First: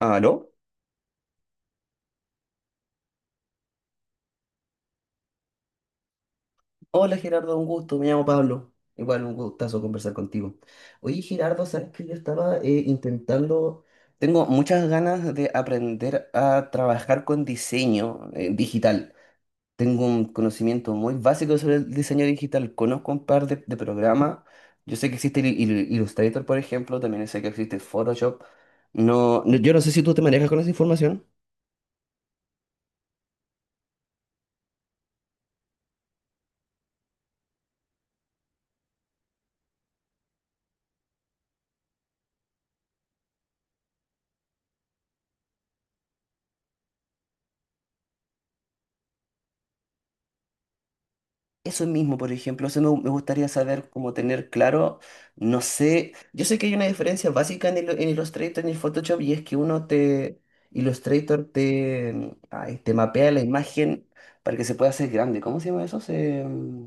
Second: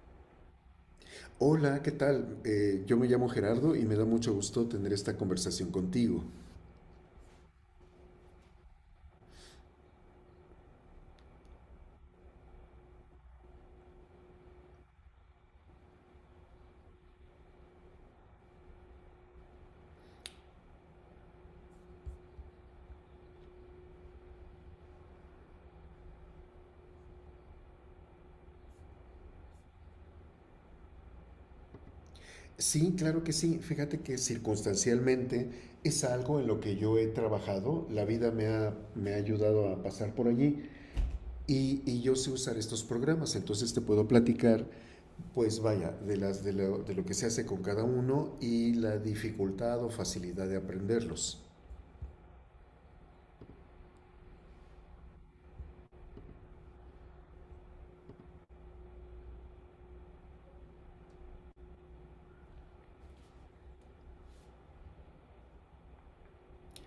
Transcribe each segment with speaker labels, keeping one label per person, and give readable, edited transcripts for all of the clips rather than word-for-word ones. Speaker 1: ¿Aló?
Speaker 2: Hola, ¿qué tal? Yo me llamo Gerardo y me da mucho gusto tener esta conversación contigo.
Speaker 1: Hola Gerardo, un gusto, me llamo Pablo. Igual un gustazo conversar contigo. Oye Gerardo, sabes que yo estaba intentando, tengo muchas ganas de aprender a trabajar con diseño digital. Tengo un conocimiento muy básico sobre el diseño digital, conozco un par de programas. Yo sé que existe Illustrator, por ejemplo, también sé que existe Photoshop. No, yo no sé si tú te manejas con esa información.
Speaker 2: Sí, claro que sí. Fíjate que circunstancialmente es algo en lo que yo he trabajado. La vida me ha ayudado a pasar por allí y yo sé usar estos programas. Entonces te puedo platicar, pues vaya, de lo que se hace con cada uno y la dificultad o facilidad de aprenderlos.
Speaker 1: Eso mismo, por ejemplo, eso me gustaría saber, como tener claro, no sé, yo sé que hay una diferencia básica en, en Illustrator y en el Photoshop, y es que uno te, Illustrator te, te mapea la imagen para que se pueda hacer grande. ¿Cómo se llama eso?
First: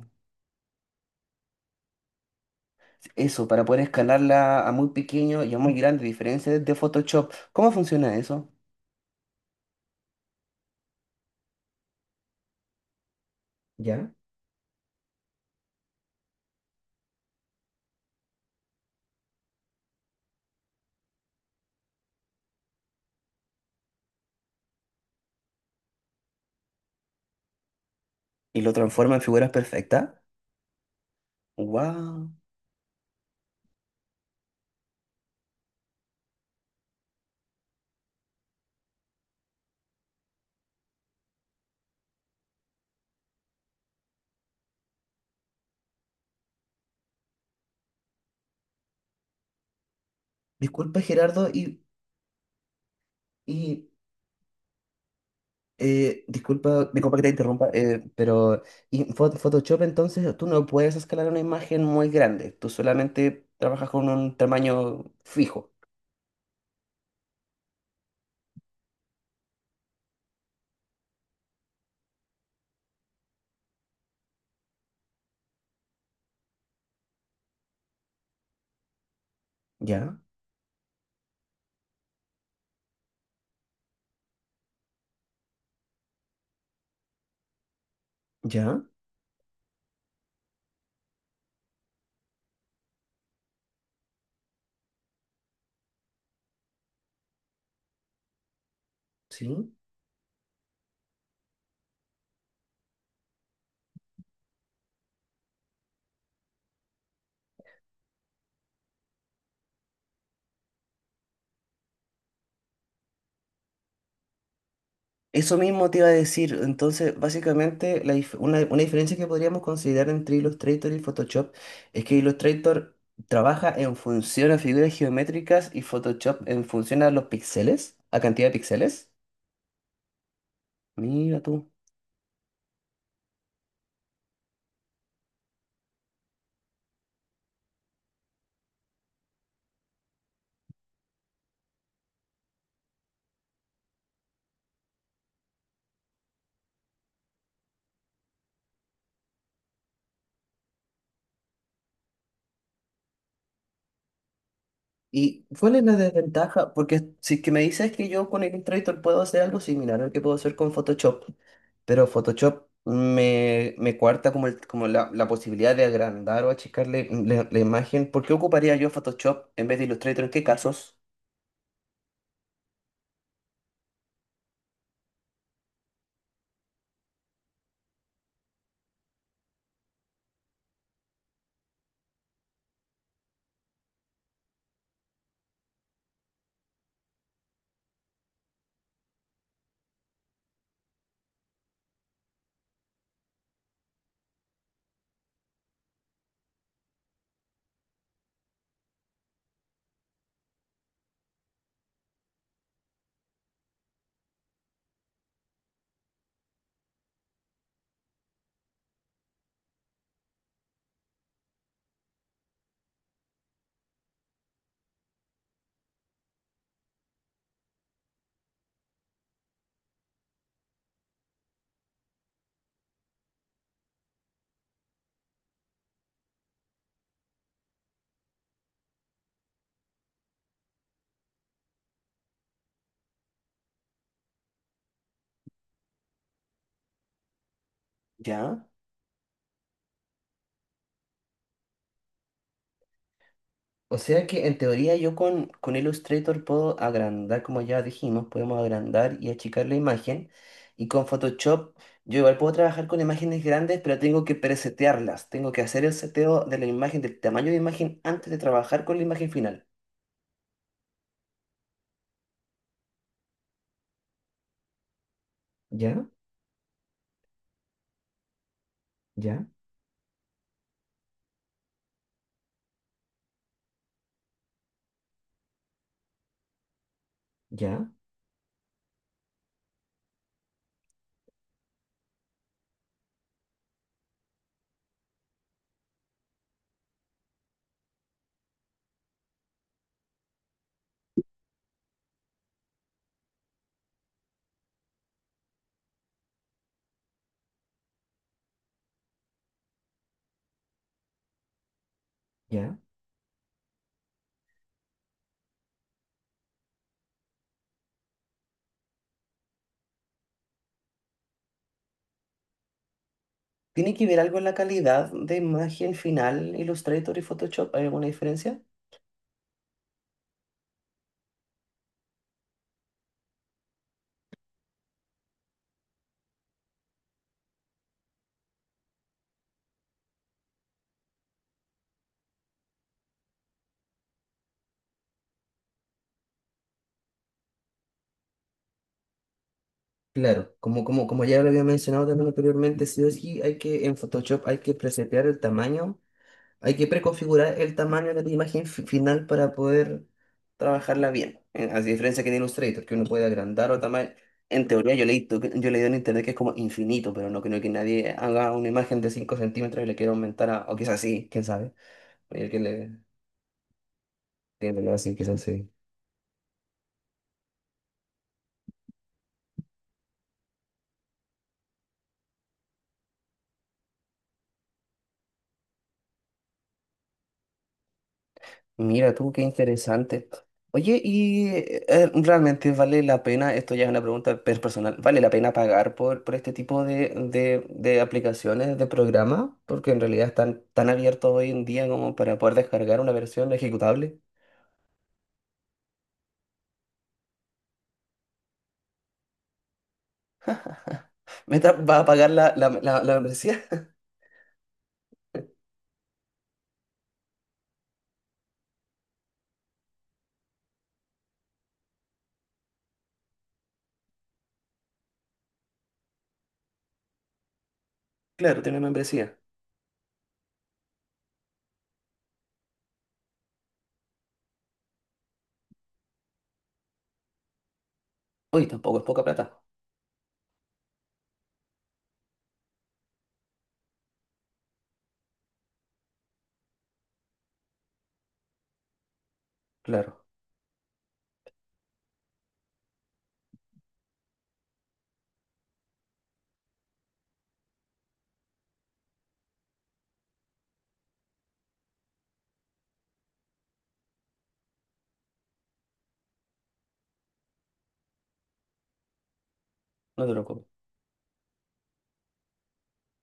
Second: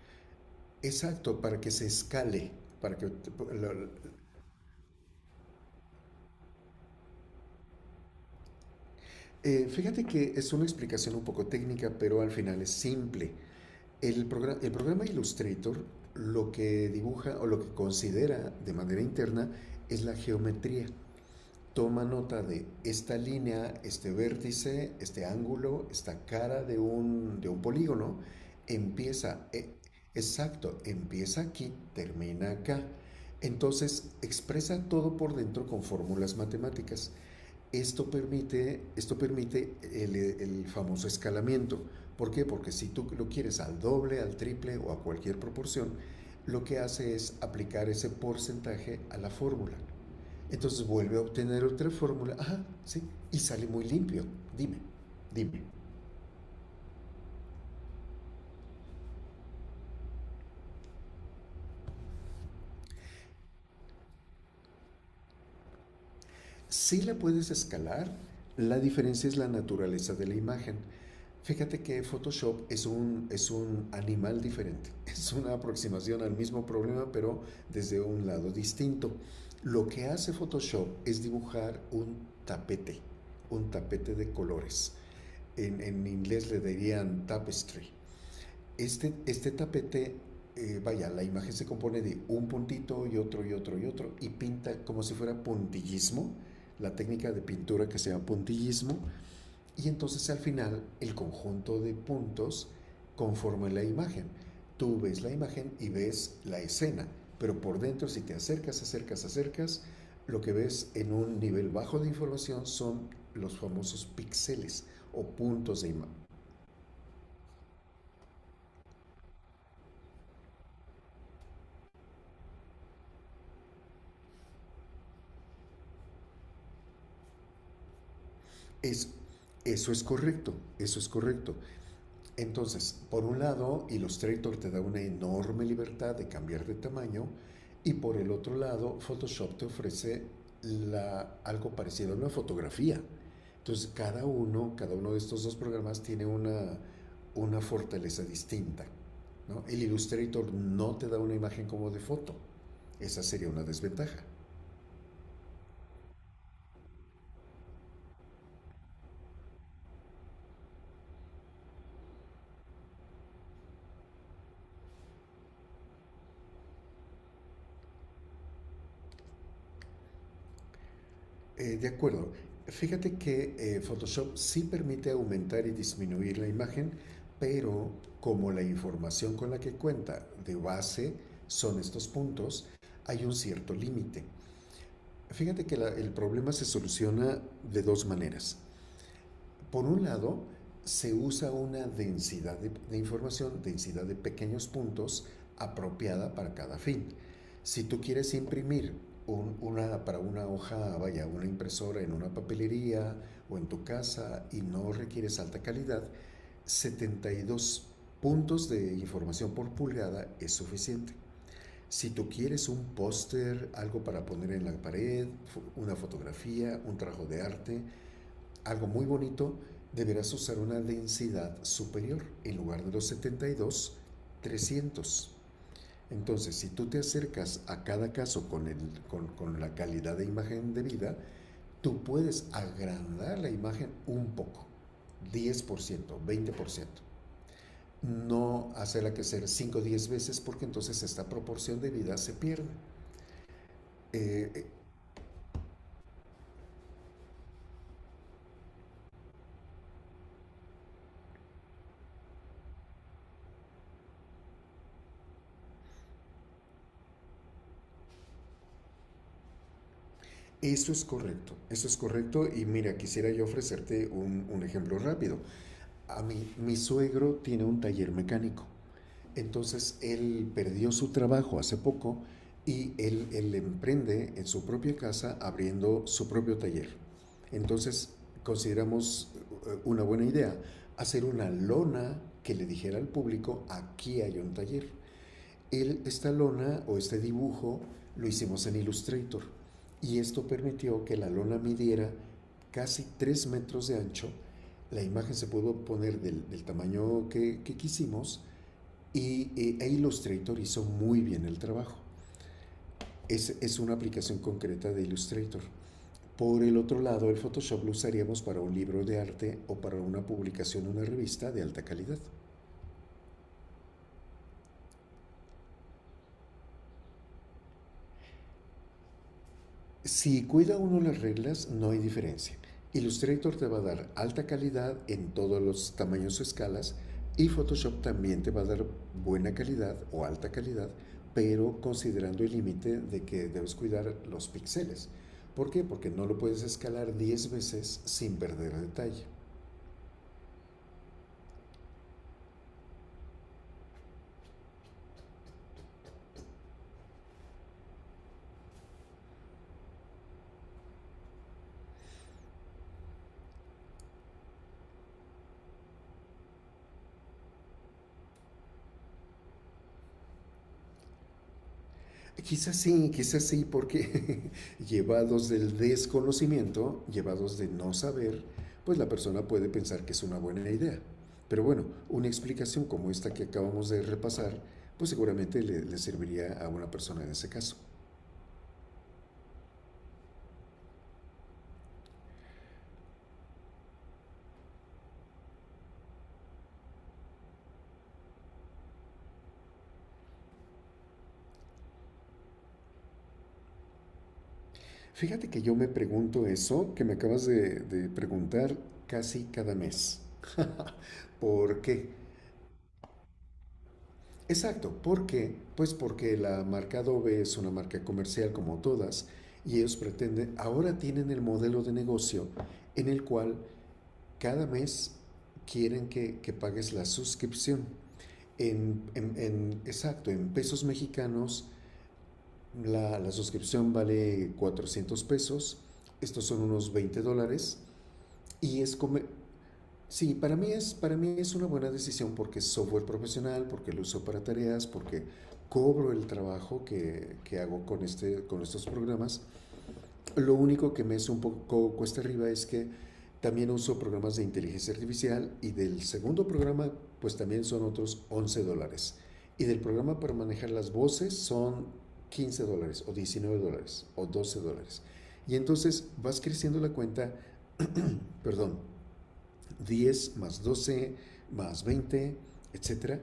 Speaker 2: Exacto, para que se escale. Para que te-
Speaker 1: Eso, para
Speaker 2: la-
Speaker 1: poder escalarla a muy pequeño y a muy grande, diferencia de Photoshop. ¿Cómo funciona eso?
Speaker 2: Fíjate que es una explicación un poco técnica, pero al final es simple.
Speaker 1: ¿Ya?
Speaker 2: El programa Illustrator lo que dibuja o lo que considera de manera interna es la geometría. Toma nota de esta línea, este vértice, este ángulo, esta cara de un polígono.
Speaker 1: ¿Y lo transforma en
Speaker 2: Empieza,
Speaker 1: figuras
Speaker 2: eh,
Speaker 1: perfectas?
Speaker 2: exacto, empieza aquí,
Speaker 1: ¡Wow!
Speaker 2: termina acá. Entonces expresa todo por dentro con fórmulas matemáticas. Esto permite el famoso escalamiento. ¿Por qué? Porque si tú lo quieres al doble, al triple o a cualquier proporción, lo que hace es aplicar ese porcentaje a la fórmula. Entonces
Speaker 1: Disculpa,
Speaker 2: vuelve a
Speaker 1: Gerardo,
Speaker 2: obtener
Speaker 1: y,
Speaker 2: otra fórmula, ajá, sí, y sale muy
Speaker 1: y
Speaker 2: limpio. Dime, dime.
Speaker 1: Disculpa, que te interrumpa, pero en Photoshop entonces tú no puedes escalar una imagen muy grande, tú solamente trabajas con un tamaño fijo.
Speaker 2: Si la puedes escalar, la diferencia es la naturaleza de la imagen. Fíjate que Photoshop es un animal diferente, es una aproximación al mismo problema, pero desde un lado distinto. Lo que
Speaker 1: ¿Ya?
Speaker 2: hace Photoshop es dibujar tapete, un tapete de colores. En inglés le dirían tapestry.
Speaker 1: ¿Ya?
Speaker 2: Este tapete, vaya, la imagen se compone de un puntito y otro y otro y otro, y pinta como si fuera puntillismo, la técnica de pintura que se llama puntillismo
Speaker 1: ¿Sí?
Speaker 2: y entonces al final el conjunto de puntos conforma la imagen. Tú ves la imagen y ves la escena, pero por dentro si te acercas, acercas, acercas, lo que ves en un nivel bajo de información son los famosos píxeles o
Speaker 1: Eso
Speaker 2: puntos de
Speaker 1: mismo te iba a
Speaker 2: imagen.
Speaker 1: decir, entonces básicamente una diferencia que podríamos considerar entre Illustrator y Photoshop es que Illustrator trabaja en función a figuras geométricas y Photoshop en función a los píxeles, a cantidad de
Speaker 2: Es,
Speaker 1: píxeles.
Speaker 2: Eso es correcto, eso es
Speaker 1: Mira
Speaker 2: correcto.
Speaker 1: tú.
Speaker 2: Entonces, por un lado, Illustrator te da una enorme libertad de cambiar de tamaño y por el otro lado, Photoshop te ofrece algo parecido a una fotografía. Entonces, cada uno de estos dos programas tiene una fortaleza distinta. ¿No? El Illustrator no te da una imagen como de foto. Esa sería una desventaja.
Speaker 1: ¿Y cuál es la desventaja? Porque si es que me dices que yo con Illustrator puedo hacer algo similar al que puedo hacer con Photoshop, pero Photoshop me cuarta como, como la posibilidad de agrandar o achicarle la imagen. ¿Por qué ocuparía yo Photoshop en vez de Illustrator? ¿En qué casos?
Speaker 2: De acuerdo. Fíjate que Photoshop sí permite aumentar y disminuir la imagen, pero como la información con la que cuenta de base son estos puntos, hay un cierto límite. Fíjate que el problema se soluciona de dos maneras. Por un lado, se usa una densidad de información, densidad de pequeños puntos apropiada para cada fin. Si tú quieres imprimir para una hoja, vaya, una impresora en una papelería o en tu casa y no requieres alta calidad, 72 puntos de información por pulgada es suficiente. Si tú quieres un póster, algo para poner en la pared, una fotografía, un trabajo de arte, algo muy bonito, deberás usar una densidad superior en lugar de los 72, 300. Entonces, si tú te acercas a cada caso con la calidad de imagen de vida, tú puedes agrandar la imagen un poco, 10%, 20%.
Speaker 1: ¿Ya?
Speaker 2: No hacerla crecer 5 o 10 veces porque entonces esta proporción de vida se pierde.
Speaker 1: O sea que en
Speaker 2: Eh,
Speaker 1: teoría yo con Illustrator puedo agrandar, como ya dijimos, podemos agrandar y achicar la imagen. Y con Photoshop yo igual puedo trabajar con imágenes grandes, pero tengo que presetearlas. Tengo que hacer el seteo de la imagen, del tamaño de imagen, antes de trabajar con la imagen final.
Speaker 2: Eso es correcto, eso es correcto y mira, quisiera yo ofrecerte un ejemplo rápido.
Speaker 1: Ya,
Speaker 2: A mí, mi suegro tiene un taller mecánico.
Speaker 1: ya,
Speaker 2: Entonces él perdió su trabajo hace poco y él emprende en su propia casa abriendo su propio taller.
Speaker 1: ya,
Speaker 2: Entonces consideramos una buena idea hacer una lona que le dijera al público, aquí hay un taller. El esta lona o este dibujo lo hicimos en Illustrator y esto permitió que la lona midiera casi 3 metros de ancho. La imagen se pudo poner del tamaño quisimos y e Illustrator hizo muy bien el trabajo.
Speaker 1: ya.
Speaker 2: Es una aplicación concreta de Illustrator. Por el otro lado, el Photoshop lo usaríamos para un libro de arte o para una publicación, en una revista de alta calidad.
Speaker 1: ¿Tiene que ver algo en la calidad de imagen final Illustrator y Photoshop? ¿Hay alguna diferencia?
Speaker 2: Si cuida uno las reglas, no hay diferencia. Illustrator te va a dar alta calidad en todos los tamaños o escalas y Photoshop también te va a dar buena calidad o alta calidad, pero considerando el límite de que debes cuidar los píxeles. ¿Por qué? Porque no lo puedes escalar 10 veces sin perder detalle.
Speaker 1: Claro, como ya lo había mencionado también anteriormente, sí o sí hay que, en Photoshop hay que presetear el tamaño. Hay que preconfigurar el tamaño de la imagen final para poder trabajarla bien. A diferencia que en Illustrator, que uno puede agrandar o tamaño. En teoría, yo leí, en internet que es como infinito, pero no creo que nadie haga una imagen de 5 centímetros y le quiera aumentar a. O quizás sí, quién sabe. Hay que le
Speaker 2: Quizás sí, porque
Speaker 1: tiene que así, quizás
Speaker 2: llevados
Speaker 1: sí.
Speaker 2: del desconocimiento, llevados de no saber, pues la persona puede pensar que es una buena idea. Pero bueno, una explicación como esta que acabamos de repasar, pues seguramente le serviría a una persona en ese caso.
Speaker 1: Mira tú, qué interesante. Oye, y realmente vale la pena, esto ya es una pregunta personal, ¿vale la pena pagar por este tipo de aplicaciones, de programas? Porque en realidad están tan abiertos hoy en día como para poder descargar una versión ejecutable.
Speaker 2: Fíjate que yo me pregunto eso que me acabas de preguntar casi cada mes.
Speaker 1: ¿Meta
Speaker 2: ¿Por
Speaker 1: va a
Speaker 2: qué?
Speaker 1: pagar la membresía?
Speaker 2: Exacto, ¿por qué? Pues porque la marca Adobe es una marca comercial como todas y ellos pretenden, ahora tienen el modelo de negocio en el cual cada mes quieren que pagues la suscripción.
Speaker 1: Claro, tiene una membresía.
Speaker 2: Exacto, en pesos mexicanos la suscripción vale 400 pesos, estos son unos 20 dólares.
Speaker 1: Oye,
Speaker 2: y es
Speaker 1: tampoco es poca
Speaker 2: come-
Speaker 1: plata.
Speaker 2: Sí, para mí es una buena decisión porque es software profesional, porque lo uso para tareas, porque cobro el trabajo que hago con estos programas.
Speaker 1: Claro,
Speaker 2: Lo único que me es un poco cuesta arriba es que también uso programas de inteligencia artificial y del segundo programa pues también son otros 11 dólares. Y del programa para manejar las voces son 15 dólares o 19 dólares o 12 dólares. Y entonces vas creciendo la cuenta, perdón,
Speaker 1: no te
Speaker 2: 10 más
Speaker 1: preocupes.
Speaker 2: 12 más 20, etcétera.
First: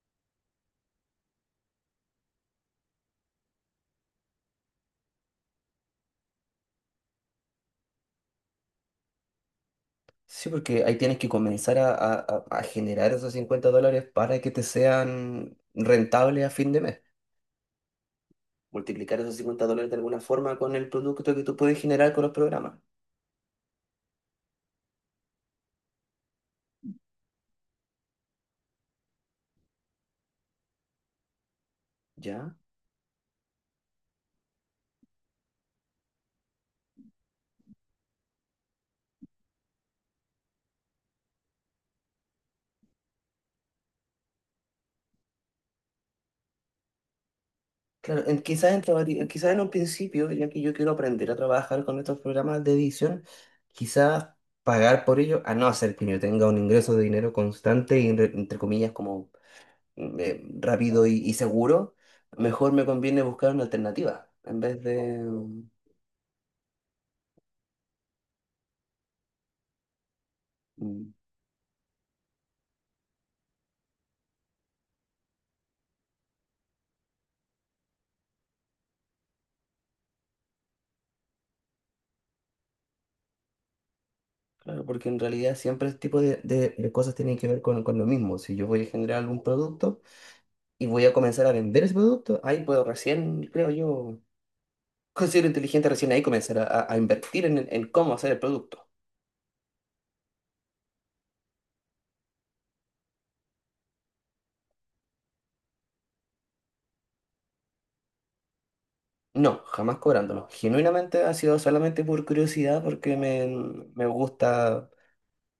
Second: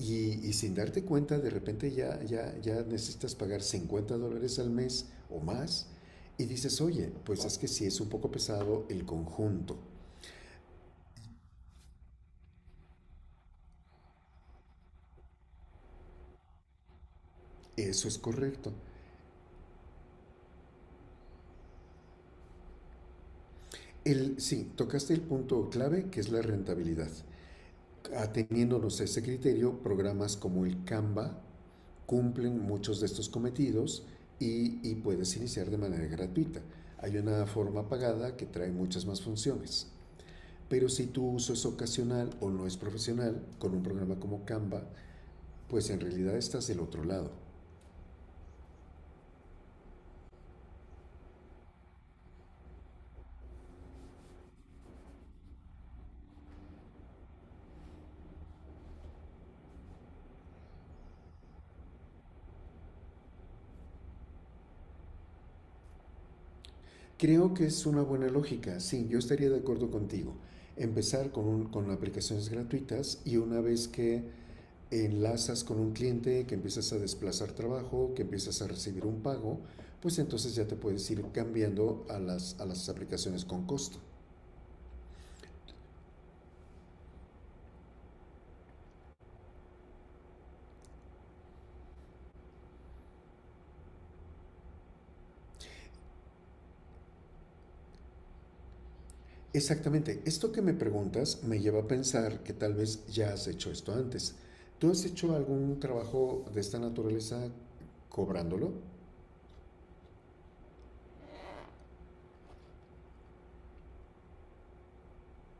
Speaker 2: Sin darte cuenta, de repente ya, ya, ya necesitas pagar 50 dólares al mes o más. Y dices, oye, pues es que sí es un poco pesado el conjunto.
Speaker 1: Sí, porque ahí tienes que comenzar a, a generar esos 50 dólares para que te sean rentables a fin de mes.
Speaker 2: Eso es correcto.
Speaker 1: Multiplicar esos 50 dólares de alguna forma con el producto que tú puedes generar con los programas.
Speaker 2: Sí, tocaste el punto clave que es la rentabilidad. Ateniéndonos a este criterio, programas como el Canva
Speaker 1: ¿Ya?
Speaker 2: cumplen muchos de estos cometidos y puedes iniciar de manera gratuita. Hay una forma pagada que trae muchas más funciones. Pero si tu uso es ocasional o no es profesional, con un programa como Canva, pues en realidad estás del otro lado.
Speaker 1: Claro, quizás en un principio, ya que yo quiero aprender a trabajar con estos programas de edición, quizás pagar por ello, a no ser que yo tenga un ingreso de dinero constante y, entre comillas, como rápido y seguro, mejor me conviene buscar una alternativa en vez de...
Speaker 2: Creo que es una buena lógica, sí, yo estaría de acuerdo contigo
Speaker 1: Mm,
Speaker 2: empezar aplicaciones gratuitas y una vez que enlazas con un cliente, que empiezas a desplazar trabajo, que empiezas a recibir un pago, pues entonces ya te puedes ir cambiando a las aplicaciones con costo.
Speaker 1: claro, porque en realidad siempre este tipo de cosas tienen que ver con lo mismo. Si yo voy a generar algún producto, y voy a comenzar a vender ese producto, ahí puedo recién, creo yo, considero inteligente recién ahí comenzar a, a invertir en cómo hacer el producto.
Speaker 2: Exactamente, esto que me preguntas me lleva a pensar que tal vez ya has hecho esto antes. ¿Tú has hecho algún trabajo de esta naturaleza cobrándolo?
Speaker 1: No, jamás cobrándolo. Genuinamente ha sido solamente por curiosidad, porque me gusta,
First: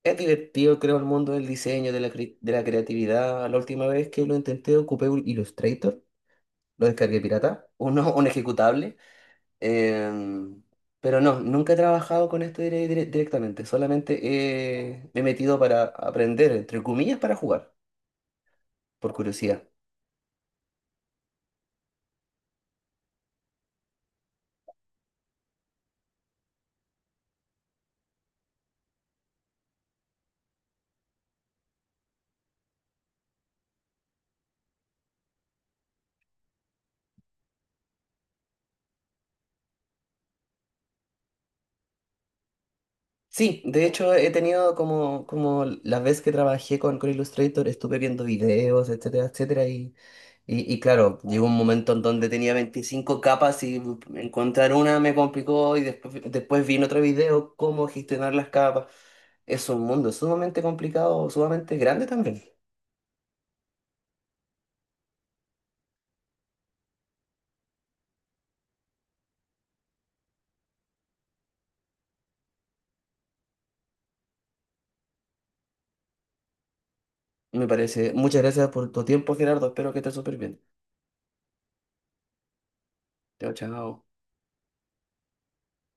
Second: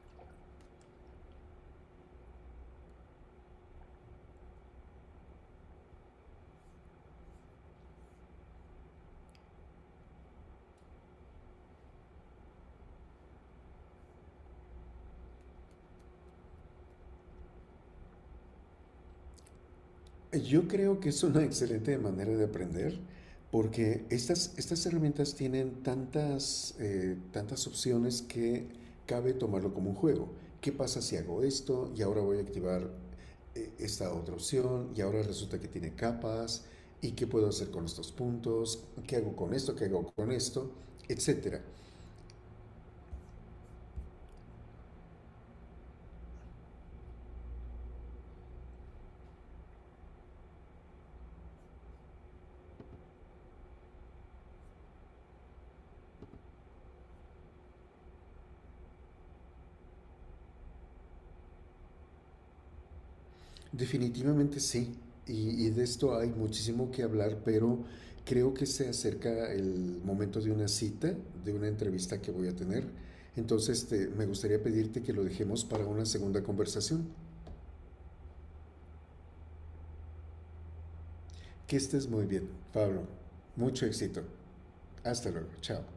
Speaker 1: es divertido, creo, el mundo del diseño, de la, de la creatividad. La última vez que lo intenté ocupé un Illustrator, lo descargué pirata, uno, un ejecutable. Em, pero no, nunca he trabajado con esto directamente, solamente me he metido para aprender, entre comillas, para jugar, por curiosidad.
Speaker 2: Yo creo que es una excelente manera de aprender porque estas herramientas tienen tantas opciones que cabe tomarlo como un juego. ¿Qué pasa si hago esto y ahora voy a activar esta otra opción y ahora resulta que tiene capas? ¿Y qué puedo hacer con estos puntos? ¿Qué hago con esto? ¿Qué hago con esto? Etcétera.
Speaker 1: Sí, de hecho he tenido como, como la vez que trabajé con Illustrator, estuve viendo videos, etcétera, etcétera, y claro, llegó un momento en donde tenía 25 capas y encontrar una me complicó y después, después vi en otro video cómo gestionar las capas. Es un mundo sumamente complicado, sumamente grande también.
Speaker 2: Definitivamente sí, y de esto hay muchísimo que hablar, pero creo que se acerca el momento de una cita, de una entrevista que voy a tener. Entonces me gustaría pedirte que lo dejemos para una segunda conversación.
Speaker 1: Me parece. Muchas gracias por tu tiempo, Gerardo. Espero que estés súper bien.
Speaker 2: Que estés muy bien, Pablo.
Speaker 1: Chao,
Speaker 2: Mucho
Speaker 1: chao.
Speaker 2: éxito. Hasta luego. Chao.